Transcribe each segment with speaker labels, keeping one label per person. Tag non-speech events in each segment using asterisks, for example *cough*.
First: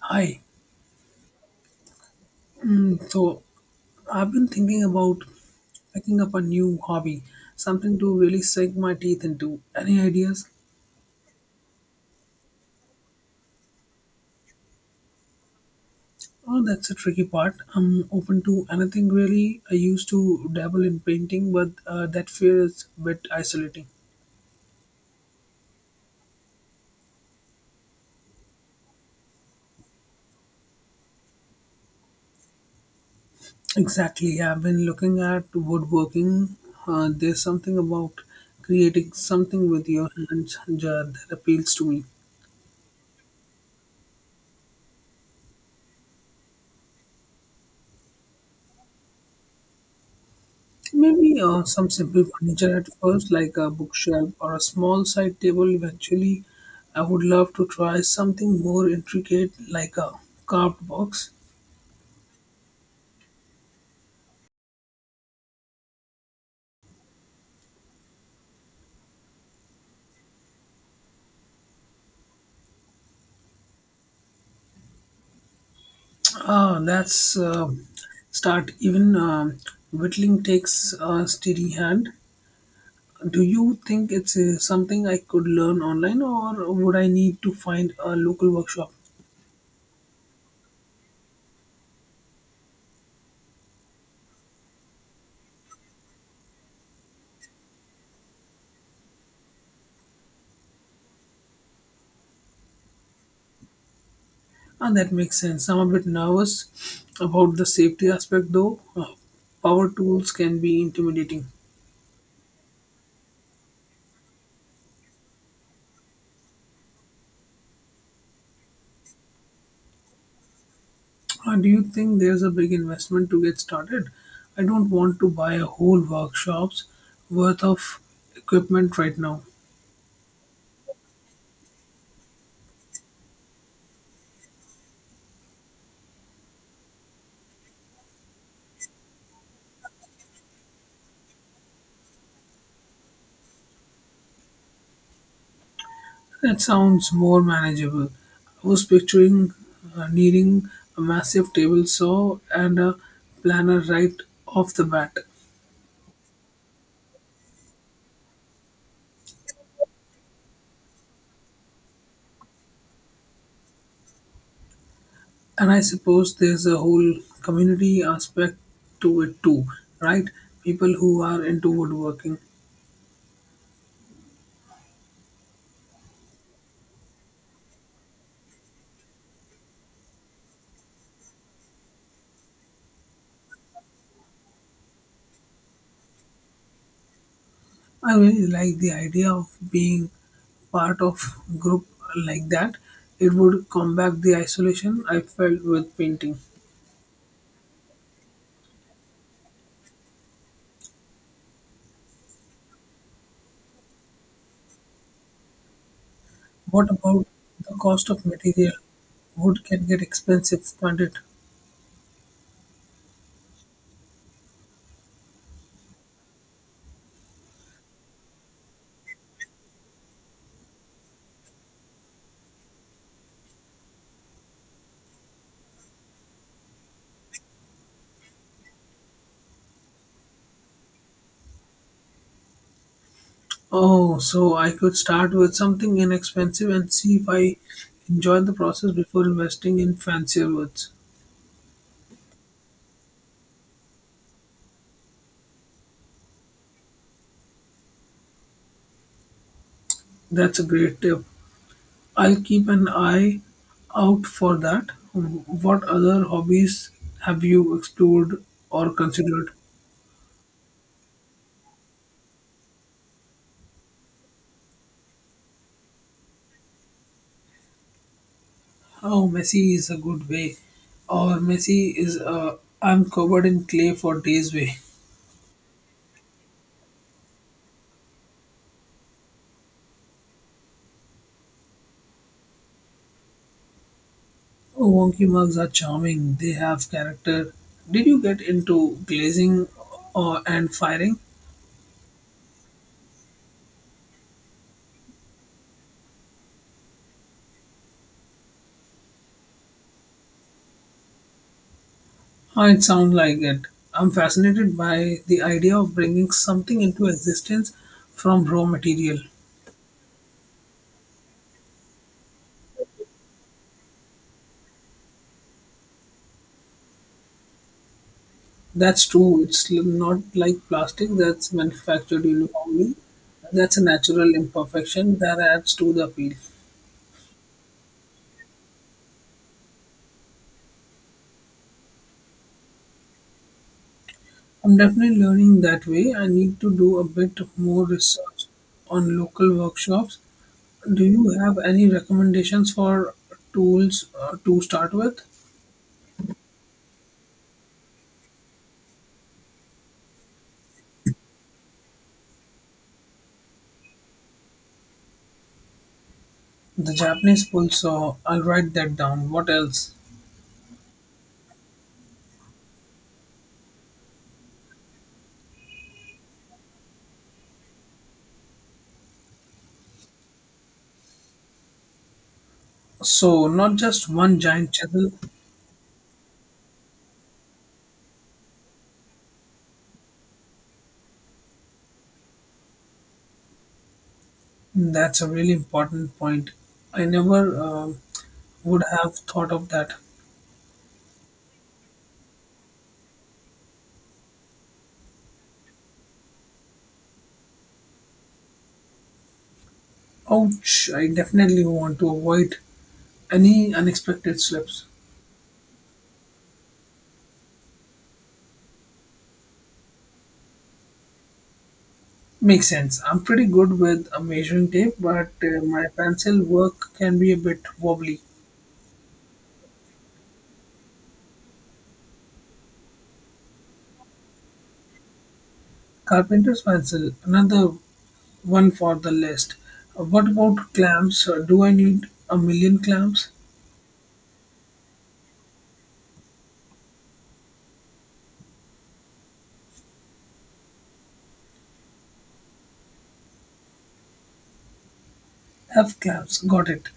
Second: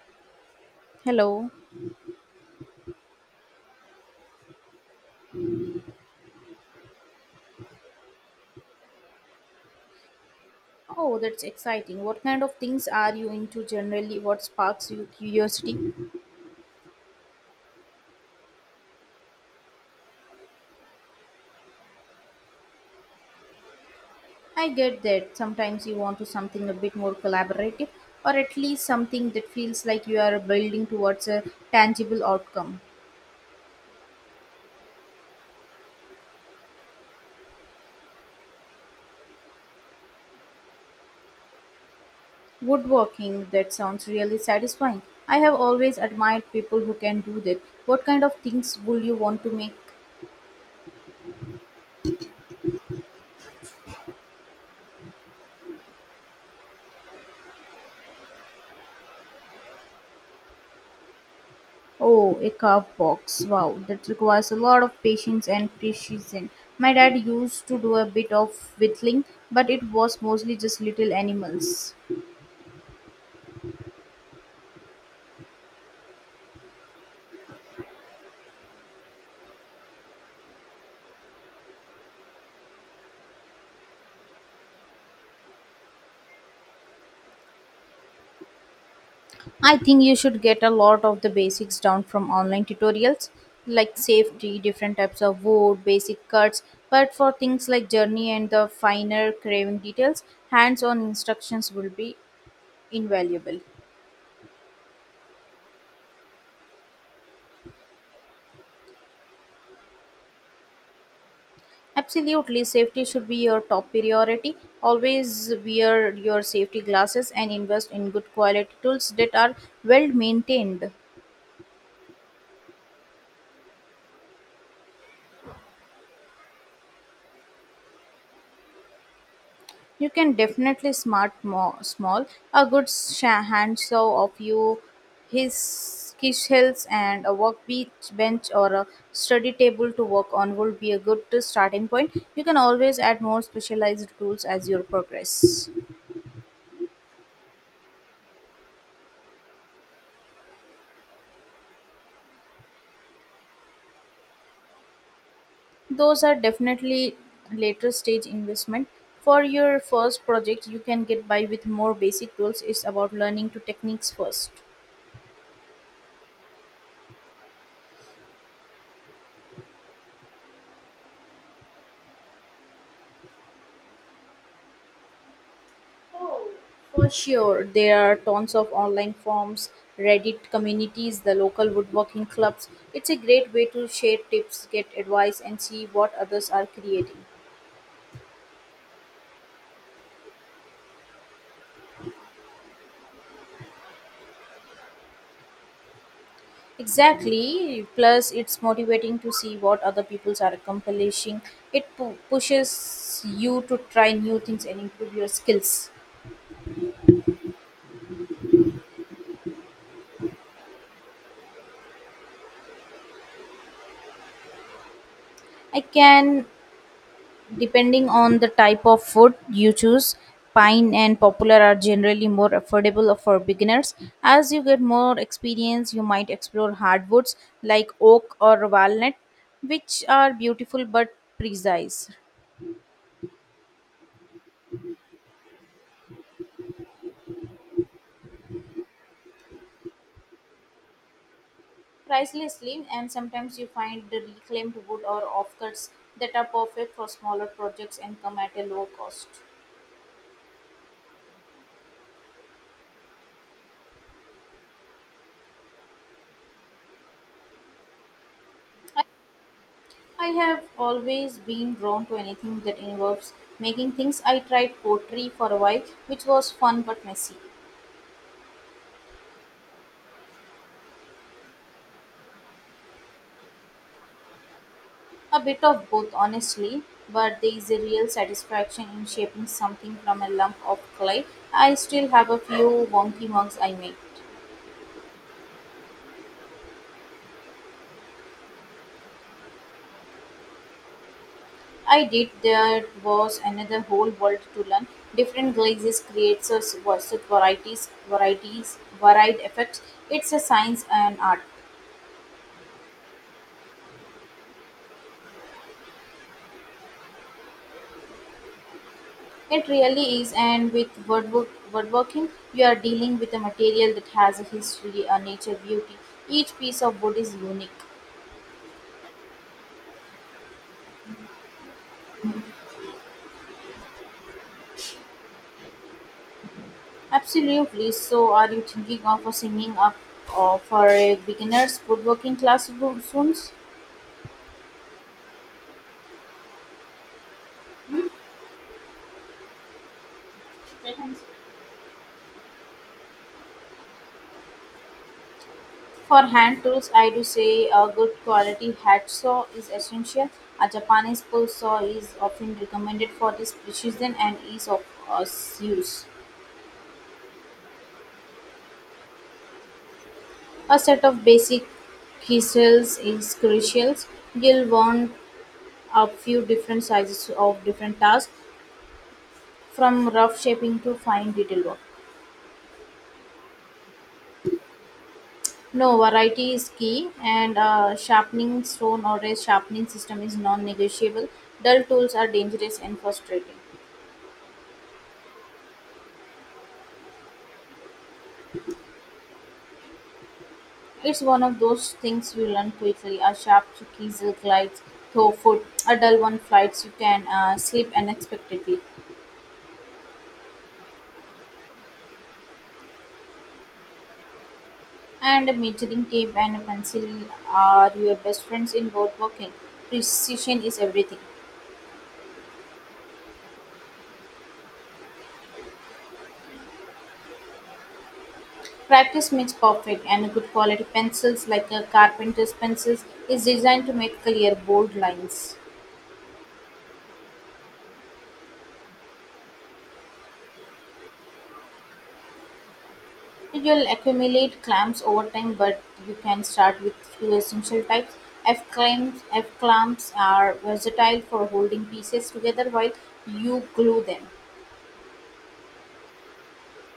Speaker 1: Hi.
Speaker 2: Hello.
Speaker 1: So I've been thinking about picking up a new hobby, something to really sink my teeth into. Any ideas?
Speaker 2: Oh, that's exciting. What kind of things are you into generally? What sparks your curiosity?
Speaker 1: Oh, that's a tricky part. I'm open to anything really. I used to dabble in painting, but that fear is a bit isolating.
Speaker 2: I get that sometimes you want to something a bit more collaborative or at least something that feels like you are building towards a tangible outcome.
Speaker 1: Exactly. I've been looking at woodworking. There's something about creating something with your hands that appeals to me.
Speaker 2: Woodworking, that sounds really satisfying. I have always admired people who can do that. What kind of things would you want to make?
Speaker 1: Maybe some simple furniture at first, like a bookshelf or a small side table. Eventually, I would love to try something more intricate, like a carved box.
Speaker 2: Oh, a carve box. Wow, that requires a lot of patience and precision. My dad used to do a bit of whittling, but it was mostly just little animals.
Speaker 1: Ah, that's start. Even whittling takes a steady hand. Do you think it's something I could learn online, or would I need to find a local workshop?
Speaker 2: I think you should get a lot of the basics down from online tutorials like safety, different types of wood, basic cuts, but for things like journey and the finer carving details, hands on instructions will be invaluable.
Speaker 1: And that makes sense. I'm a bit nervous about the safety aspect, though. Power tools can be intimidating.
Speaker 2: Absolutely, safety should be your top priority. Always wear your safety glasses and invest in good quality tools that are well maintained.
Speaker 1: Do you think there's a big investment to get started? I don't want to buy a whole workshop's worth of equipment right now.
Speaker 2: You can definitely small a good handsaw of you, his hills and a work beach bench or a study table to work on would be a good starting point. You can always add more specialized tools as you progress.
Speaker 1: That sounds more manageable. I was picturing needing a massive table saw and a planner right off the bat.
Speaker 2: Those are definitely later stage investment. For your first project, you can get by with more basic tools. It's about learning to techniques first.
Speaker 1: And I suppose there's a whole community aspect to it too, right? People who are into woodworking.
Speaker 2: For sure, there are tons of online forums, Reddit communities, the local woodworking clubs. It's a great way to share tips, get advice, and see what others are creating.
Speaker 1: I really like the idea of being part of group like that. It would combat the isolation I felt with painting.
Speaker 2: Exactly. Plus, it's motivating to see what other peoples are accomplishing. It pushes you to try new things and improve your skills.
Speaker 1: What about the cost of material? Wood can get expensive, can't it?
Speaker 2: I can, depending on the type of food you choose. Pine and popular are generally more affordable for beginners. As you get more experience, you might explore hardwoods like oak or walnut, which are beautiful but precise.
Speaker 1: Oh, so I could start with something inexpensive and see if I enjoy the process before investing in fancier woods.
Speaker 2: Pricelessly, and sometimes you find the reclaimed wood or offcuts that are perfect for smaller projects and come at a low cost.
Speaker 1: That's a great tip. I'll keep an eye out for that. What other hobbies have you explored or considered?
Speaker 2: I have always been drawn to anything that involves making things. I tried pottery for a while, which was fun but messy.
Speaker 1: Oh, Messi is a good way. Or Messi is a I'm covered in clay for days way.
Speaker 2: A bit of both, honestly, but there is a real satisfaction in shaping something from a lump of clay. I still have a few wonky mugs I made.
Speaker 1: Oh, wonky mugs are charming. They have character. Did you get into glazing or and firing?
Speaker 2: I did, there was another whole world to learn. Different glazes creates us various varieties, varied effects. It's a science and art.
Speaker 1: Oh, it sounds like it. I'm fascinated by the idea of bringing something into existence from raw material.
Speaker 2: It really is, and with woodworking, you are dealing with a material that has a history, a nature, beauty. Each piece of wood is unique.
Speaker 1: That's true. It's l- not like plastic that's manufactured uniformly. That's a natural imperfection that adds to the appeal.
Speaker 2: Absolutely. So, are you thinking of a singing up or for a beginner's woodworking class soon?
Speaker 1: I'm definitely learning that way. I need to do a bit more research on local workshops. Do you have any recommendations for tools to start with?
Speaker 2: For hand tools, I do say a good quality hatch saw is essential. A Japanese pull saw is often recommended for this precision and ease of use.
Speaker 1: The Japanese pull saw, I'll write that down. What else?
Speaker 2: A set of basic quills is crucial. You'll want a few different sizes of different tasks, from rough shaping to fine detail work.
Speaker 1: So, not just one giant chisel,
Speaker 2: No, variety is key, and a sharpening stone or a sharpening system is non negotiable. Dull tools are dangerous and frustrating.
Speaker 1: that's a really important point. I never would have thought of that.
Speaker 2: It's one of those things you learn quickly. A sharp chisel glides through foot, a dull one flies. You can slip unexpectedly.
Speaker 1: Ouch, I definitely want to avoid any unexpected slips.
Speaker 2: And a measuring tape and a pencil are your best friends in woodworking. Precision is everything.
Speaker 1: Makes sense. I'm pretty good with a measuring tape, but my pencil work can be a bit wobbly.
Speaker 2: Practice makes perfect, and good quality pencils like a carpenter's pencils is designed to make clear, bold lines.
Speaker 1: Carpenter's pencil, another one for the list. What about clamps? Do I need a million clamps?
Speaker 2: You'll accumulate clamps over time, but you can start with few essential types. F clamps are versatile for holding pieces together while you glue them.
Speaker 1: Have clamps, got it.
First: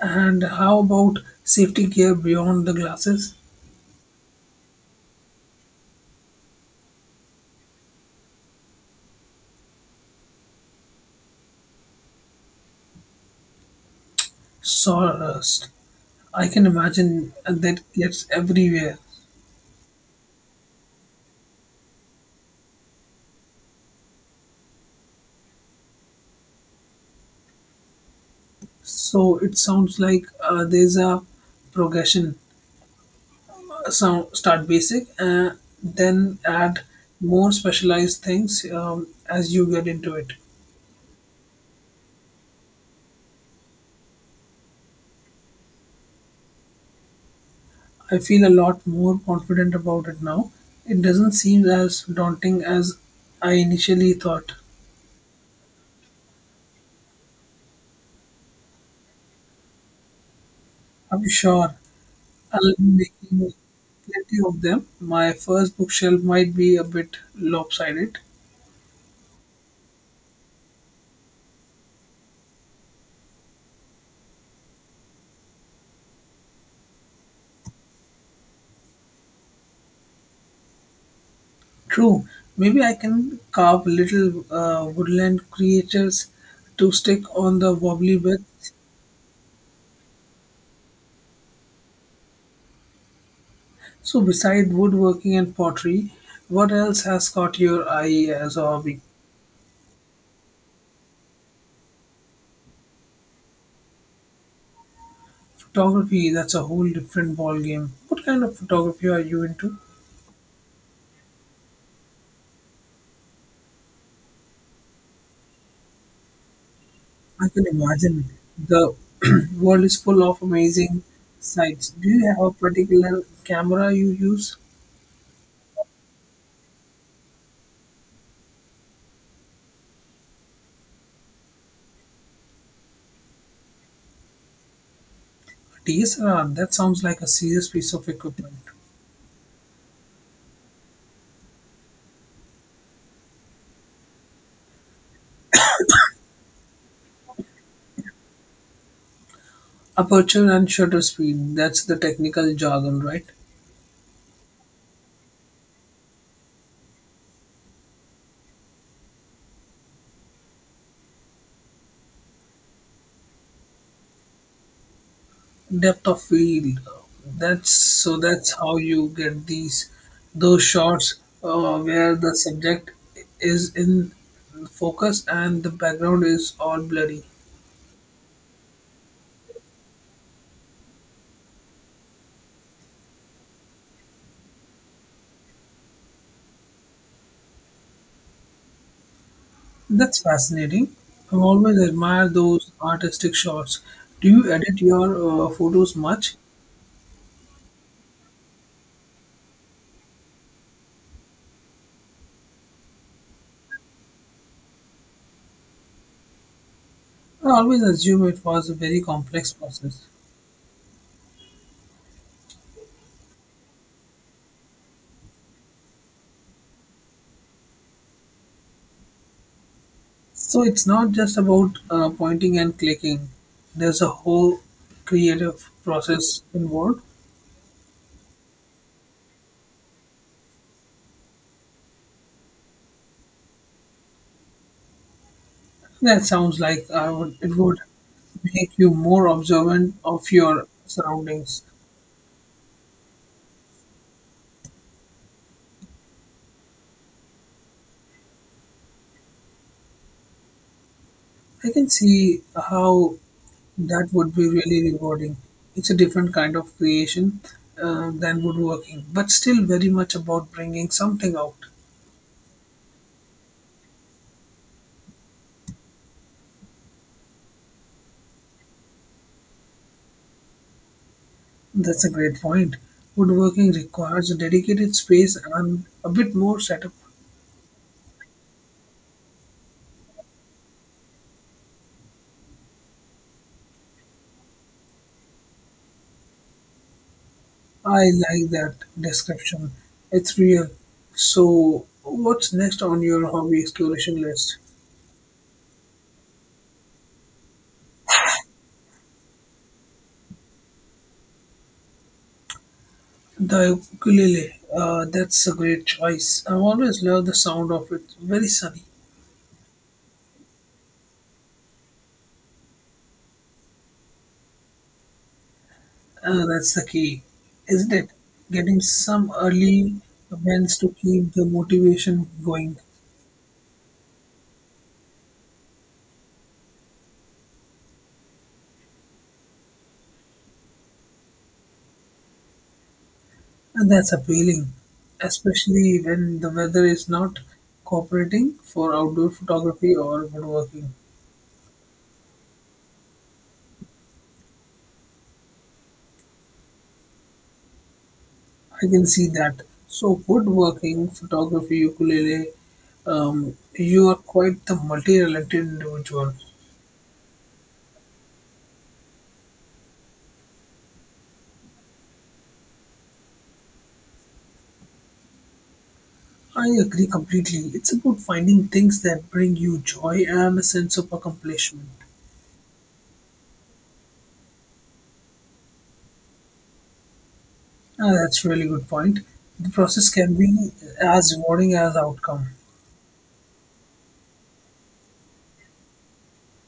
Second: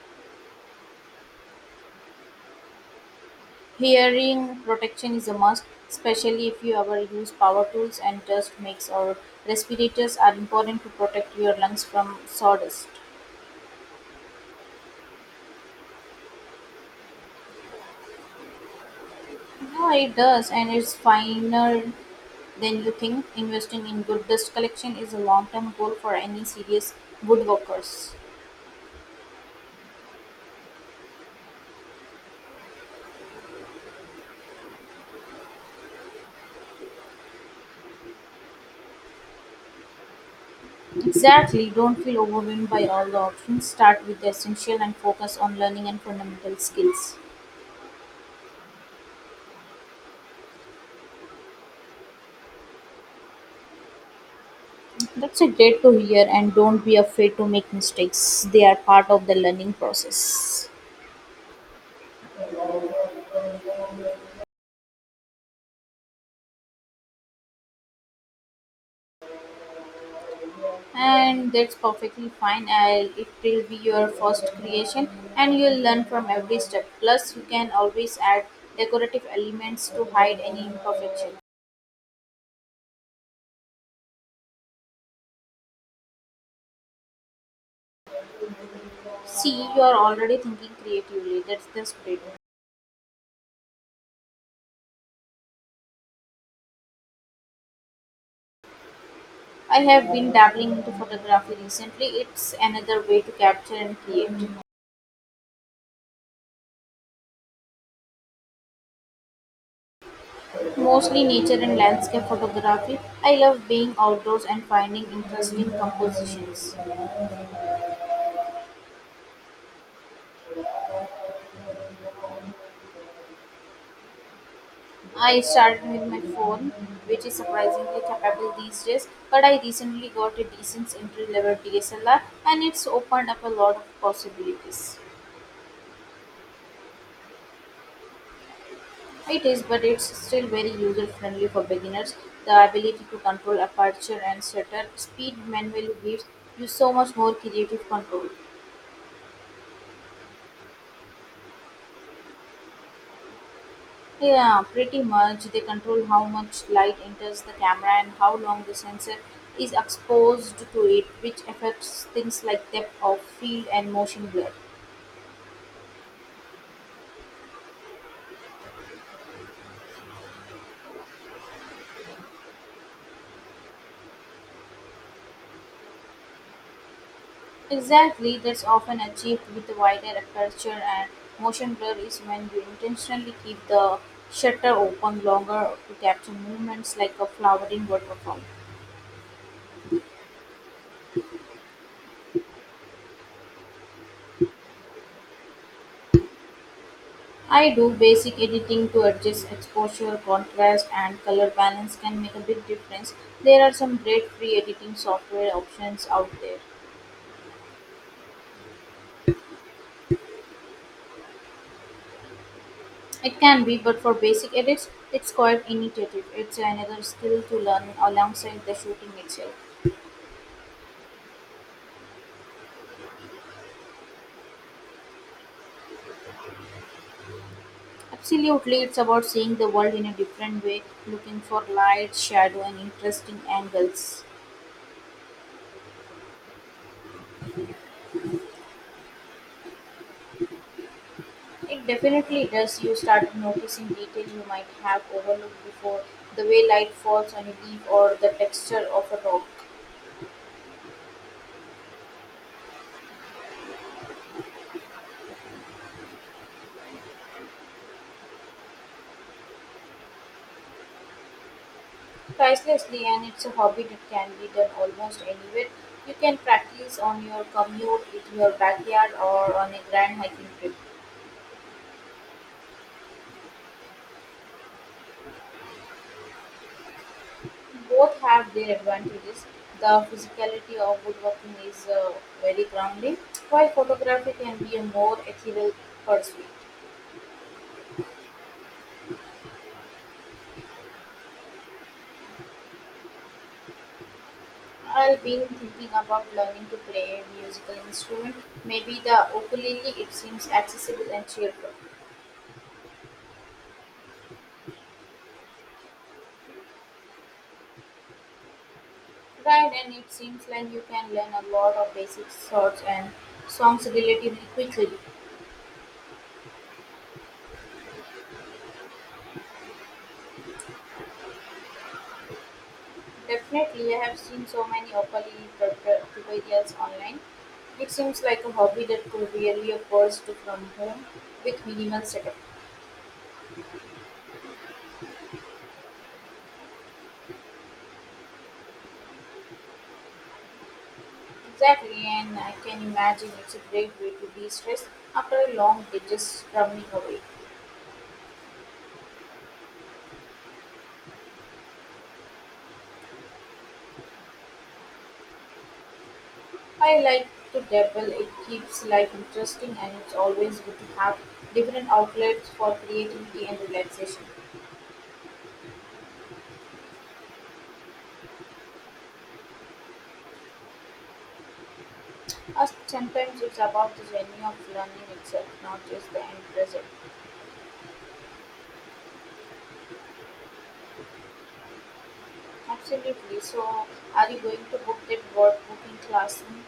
Speaker 1: And how about safety gear beyond the glasses?
Speaker 2: Hearing protection is a must, especially if you ever use power tools and dust makes or respirators are important to protect your lungs from sawdust.
Speaker 1: Sawdust. I can imagine that gets everywhere.
Speaker 2: Yeah, it does, and it's finer than you think. Investing in good dust collection is a long term goal for any serious woodworkers.
Speaker 1: So it sounds like there's a progression. So start basic, then add more specialized things, as you get into it.
Speaker 2: Exactly, don't feel overwhelmed by all the options. Start with the essential and focus on learning and fundamental skills.
Speaker 1: I feel a lot more confident about it now. It doesn't seem as daunting as I initially thought.
Speaker 2: That's a great to hear, and don't be afraid to make mistakes. They are part of the learning process.
Speaker 1: I'm sure I'll be making plenty of them. My first bookshelf might be a bit lopsided.
Speaker 2: And that's perfectly fine. It will be your first creation and you'll learn from every step. Plus, you can always add decorative elements to hide any imperfection.
Speaker 1: True. Maybe I can carve little woodland creatures to stick on the wobbly bed.
Speaker 2: See, you are already thinking creatively. That's the spirit.
Speaker 1: So, beside woodworking and pottery, what else has caught your eye as a hobby?
Speaker 2: I have been dabbling into photography recently. It's another way to capture and create.
Speaker 1: Photography, that's a whole different ball game. What kind of photography are you into?
Speaker 2: Mostly nature and landscape photography. I love being outdoors and finding interesting compositions.
Speaker 1: I can imagine the *clears throat* world is full of amazing sights. Do you have a particular camera you use?
Speaker 2: I started with my phone, which is surprisingly capable these days, but I recently got a decent entry level DSLR and it's opened up a lot of possibilities.
Speaker 1: A DSLR, that sounds like a serious piece of equipment.
Speaker 2: It is, but it's still very user friendly for beginners. The ability to control aperture and shutter speed manually gives you so much more creative control.
Speaker 1: Aperture and shutter speed, that's the technical jargon, right?
Speaker 2: Yeah, pretty much. They control how much light enters the camera and how long the sensor is exposed to it, which affects things like depth of field and motion blur.
Speaker 1: Depth of field. That's so that's how you get these those shots where the subject is in focus and the background is all blurry.
Speaker 2: Exactly, that's often achieved with a wider aperture, and motion blur is when you intentionally keep the shutter open longer to capture movements like a flowering waterfall.
Speaker 1: That's fascinating. I've always admired those artistic shots. Do you edit your photos much?
Speaker 2: I do basic editing to adjust exposure, contrast, and color balance can make a big difference. There are some great free editing software options out there.
Speaker 1: I always assume it was a very complex process.
Speaker 2: It can be, but for basic edits, it's quite initiative. It's another skill to learn alongside the shooting itself.
Speaker 1: So it's not just about pointing and clicking. There's a whole creative process involved.
Speaker 2: Absolutely, it's about seeing the world in a different way, looking for light, shadow, and interesting angles.
Speaker 1: That sounds like I would, it would make you more observant of your surroundings.
Speaker 2: It definitely does. You start noticing detail you might have overlooked before, the way light falls on a leaf or the texture of a rock.
Speaker 1: I can see how that would be really rewarding. It's a different kind of creation than woodworking, but still very much about bringing something out.
Speaker 2: Pricelessly, and it's a hobby that can be done almost anywhere. You can practice on your commute, in your backyard, or on a grand hiking trip.
Speaker 1: That's a great point. Woodworking requires a dedicated space and a bit more setup.
Speaker 2: Both have their advantages. The physicality of woodworking is very grounding, while photography can be a more ethereal pursuit.
Speaker 1: I like that description. It's real. So, what's next on your hobby exploration list?
Speaker 2: I've been thinking about learning to play a musical instrument, maybe the ukulele. It seems accessible and cheerful.
Speaker 1: The ukulele, that's a great choice. I've always loved the sound of it. Very sunny.
Speaker 2: Right, and it seems like you can learn a lot of basic chords and songs relatively quickly.
Speaker 1: That's the key, isn't it? Getting some early events to keep the motivation going.
Speaker 2: Definitely, I have seen so many tutorials online. It seems like a hobby that could really a to from home with minimal setup.
Speaker 1: And that's appealing, especially when the weather is not cooperating for outdoor photography or woodworking.
Speaker 2: Exactly, and I can imagine it's a great way to de-stress after a long day just drumming away.
Speaker 1: I can see that. So, woodworking, photography, ukulele, you are quite the multi talented individual.
Speaker 2: I like to dabble, it keeps life interesting and it's always good to have different outlets for creativity and relaxation.
Speaker 1: I agree completely. It's about finding things that bring you joy and a sense of accomplishment.
Speaker 2: Sometimes it's about the journey of learning itself, not just the end result.
Speaker 1: Ah, that's a really good point. The process can be as rewarding as outcome.
Speaker 2: Absolutely. So, are you going to book that workbooking class? Mm.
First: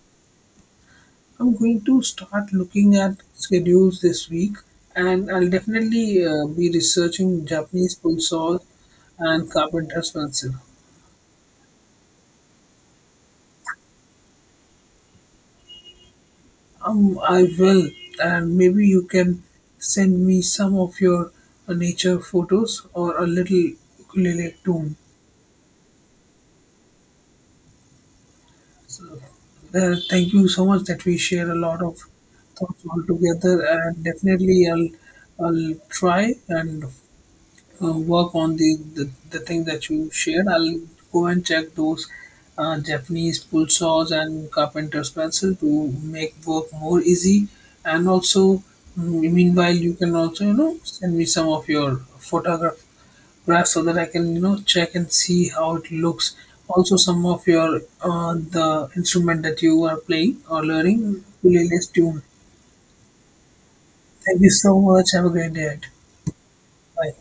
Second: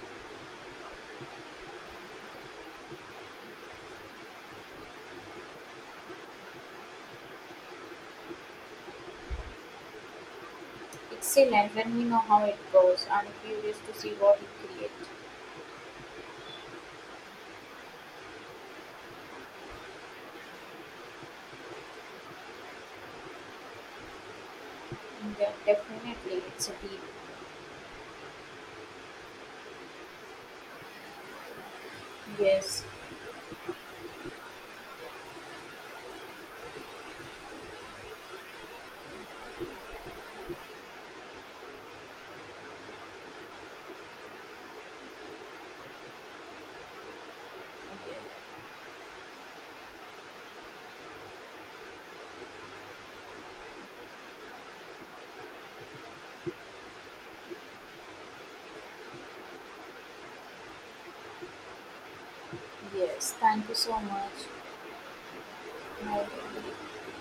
Speaker 1: I'm going to start looking at schedules this week, and I'll definitely be researching Japanese pulsars and carpenter pencil.
Speaker 2: Excellent. Let me know how it goes. I'm curious to see what you create.
Speaker 1: I will, and maybe you can send me some of your nature photos or a little ukulele tune.
Speaker 2: Yeah, definitely. It's a deal.
Speaker 1: So, thank you so much that we share a lot of thoughts
Speaker 2: Yes.
Speaker 1: all together, and definitely I'll try and work on the thing that you shared. I'll go and check those Japanese pull saws and carpenter's pencil to make work more easy, and
Speaker 2: Okay.
Speaker 1: also meanwhile you can also, you know, send me some of your photograph, right, so that I can, you know, check and see how it looks. Also some of your the instrument that you are playing or learning playlist tune.
Speaker 2: Yes. Thank you so much.
Speaker 1: Thank you so much. Have a great day.
Speaker 2: Have
Speaker 1: Bye.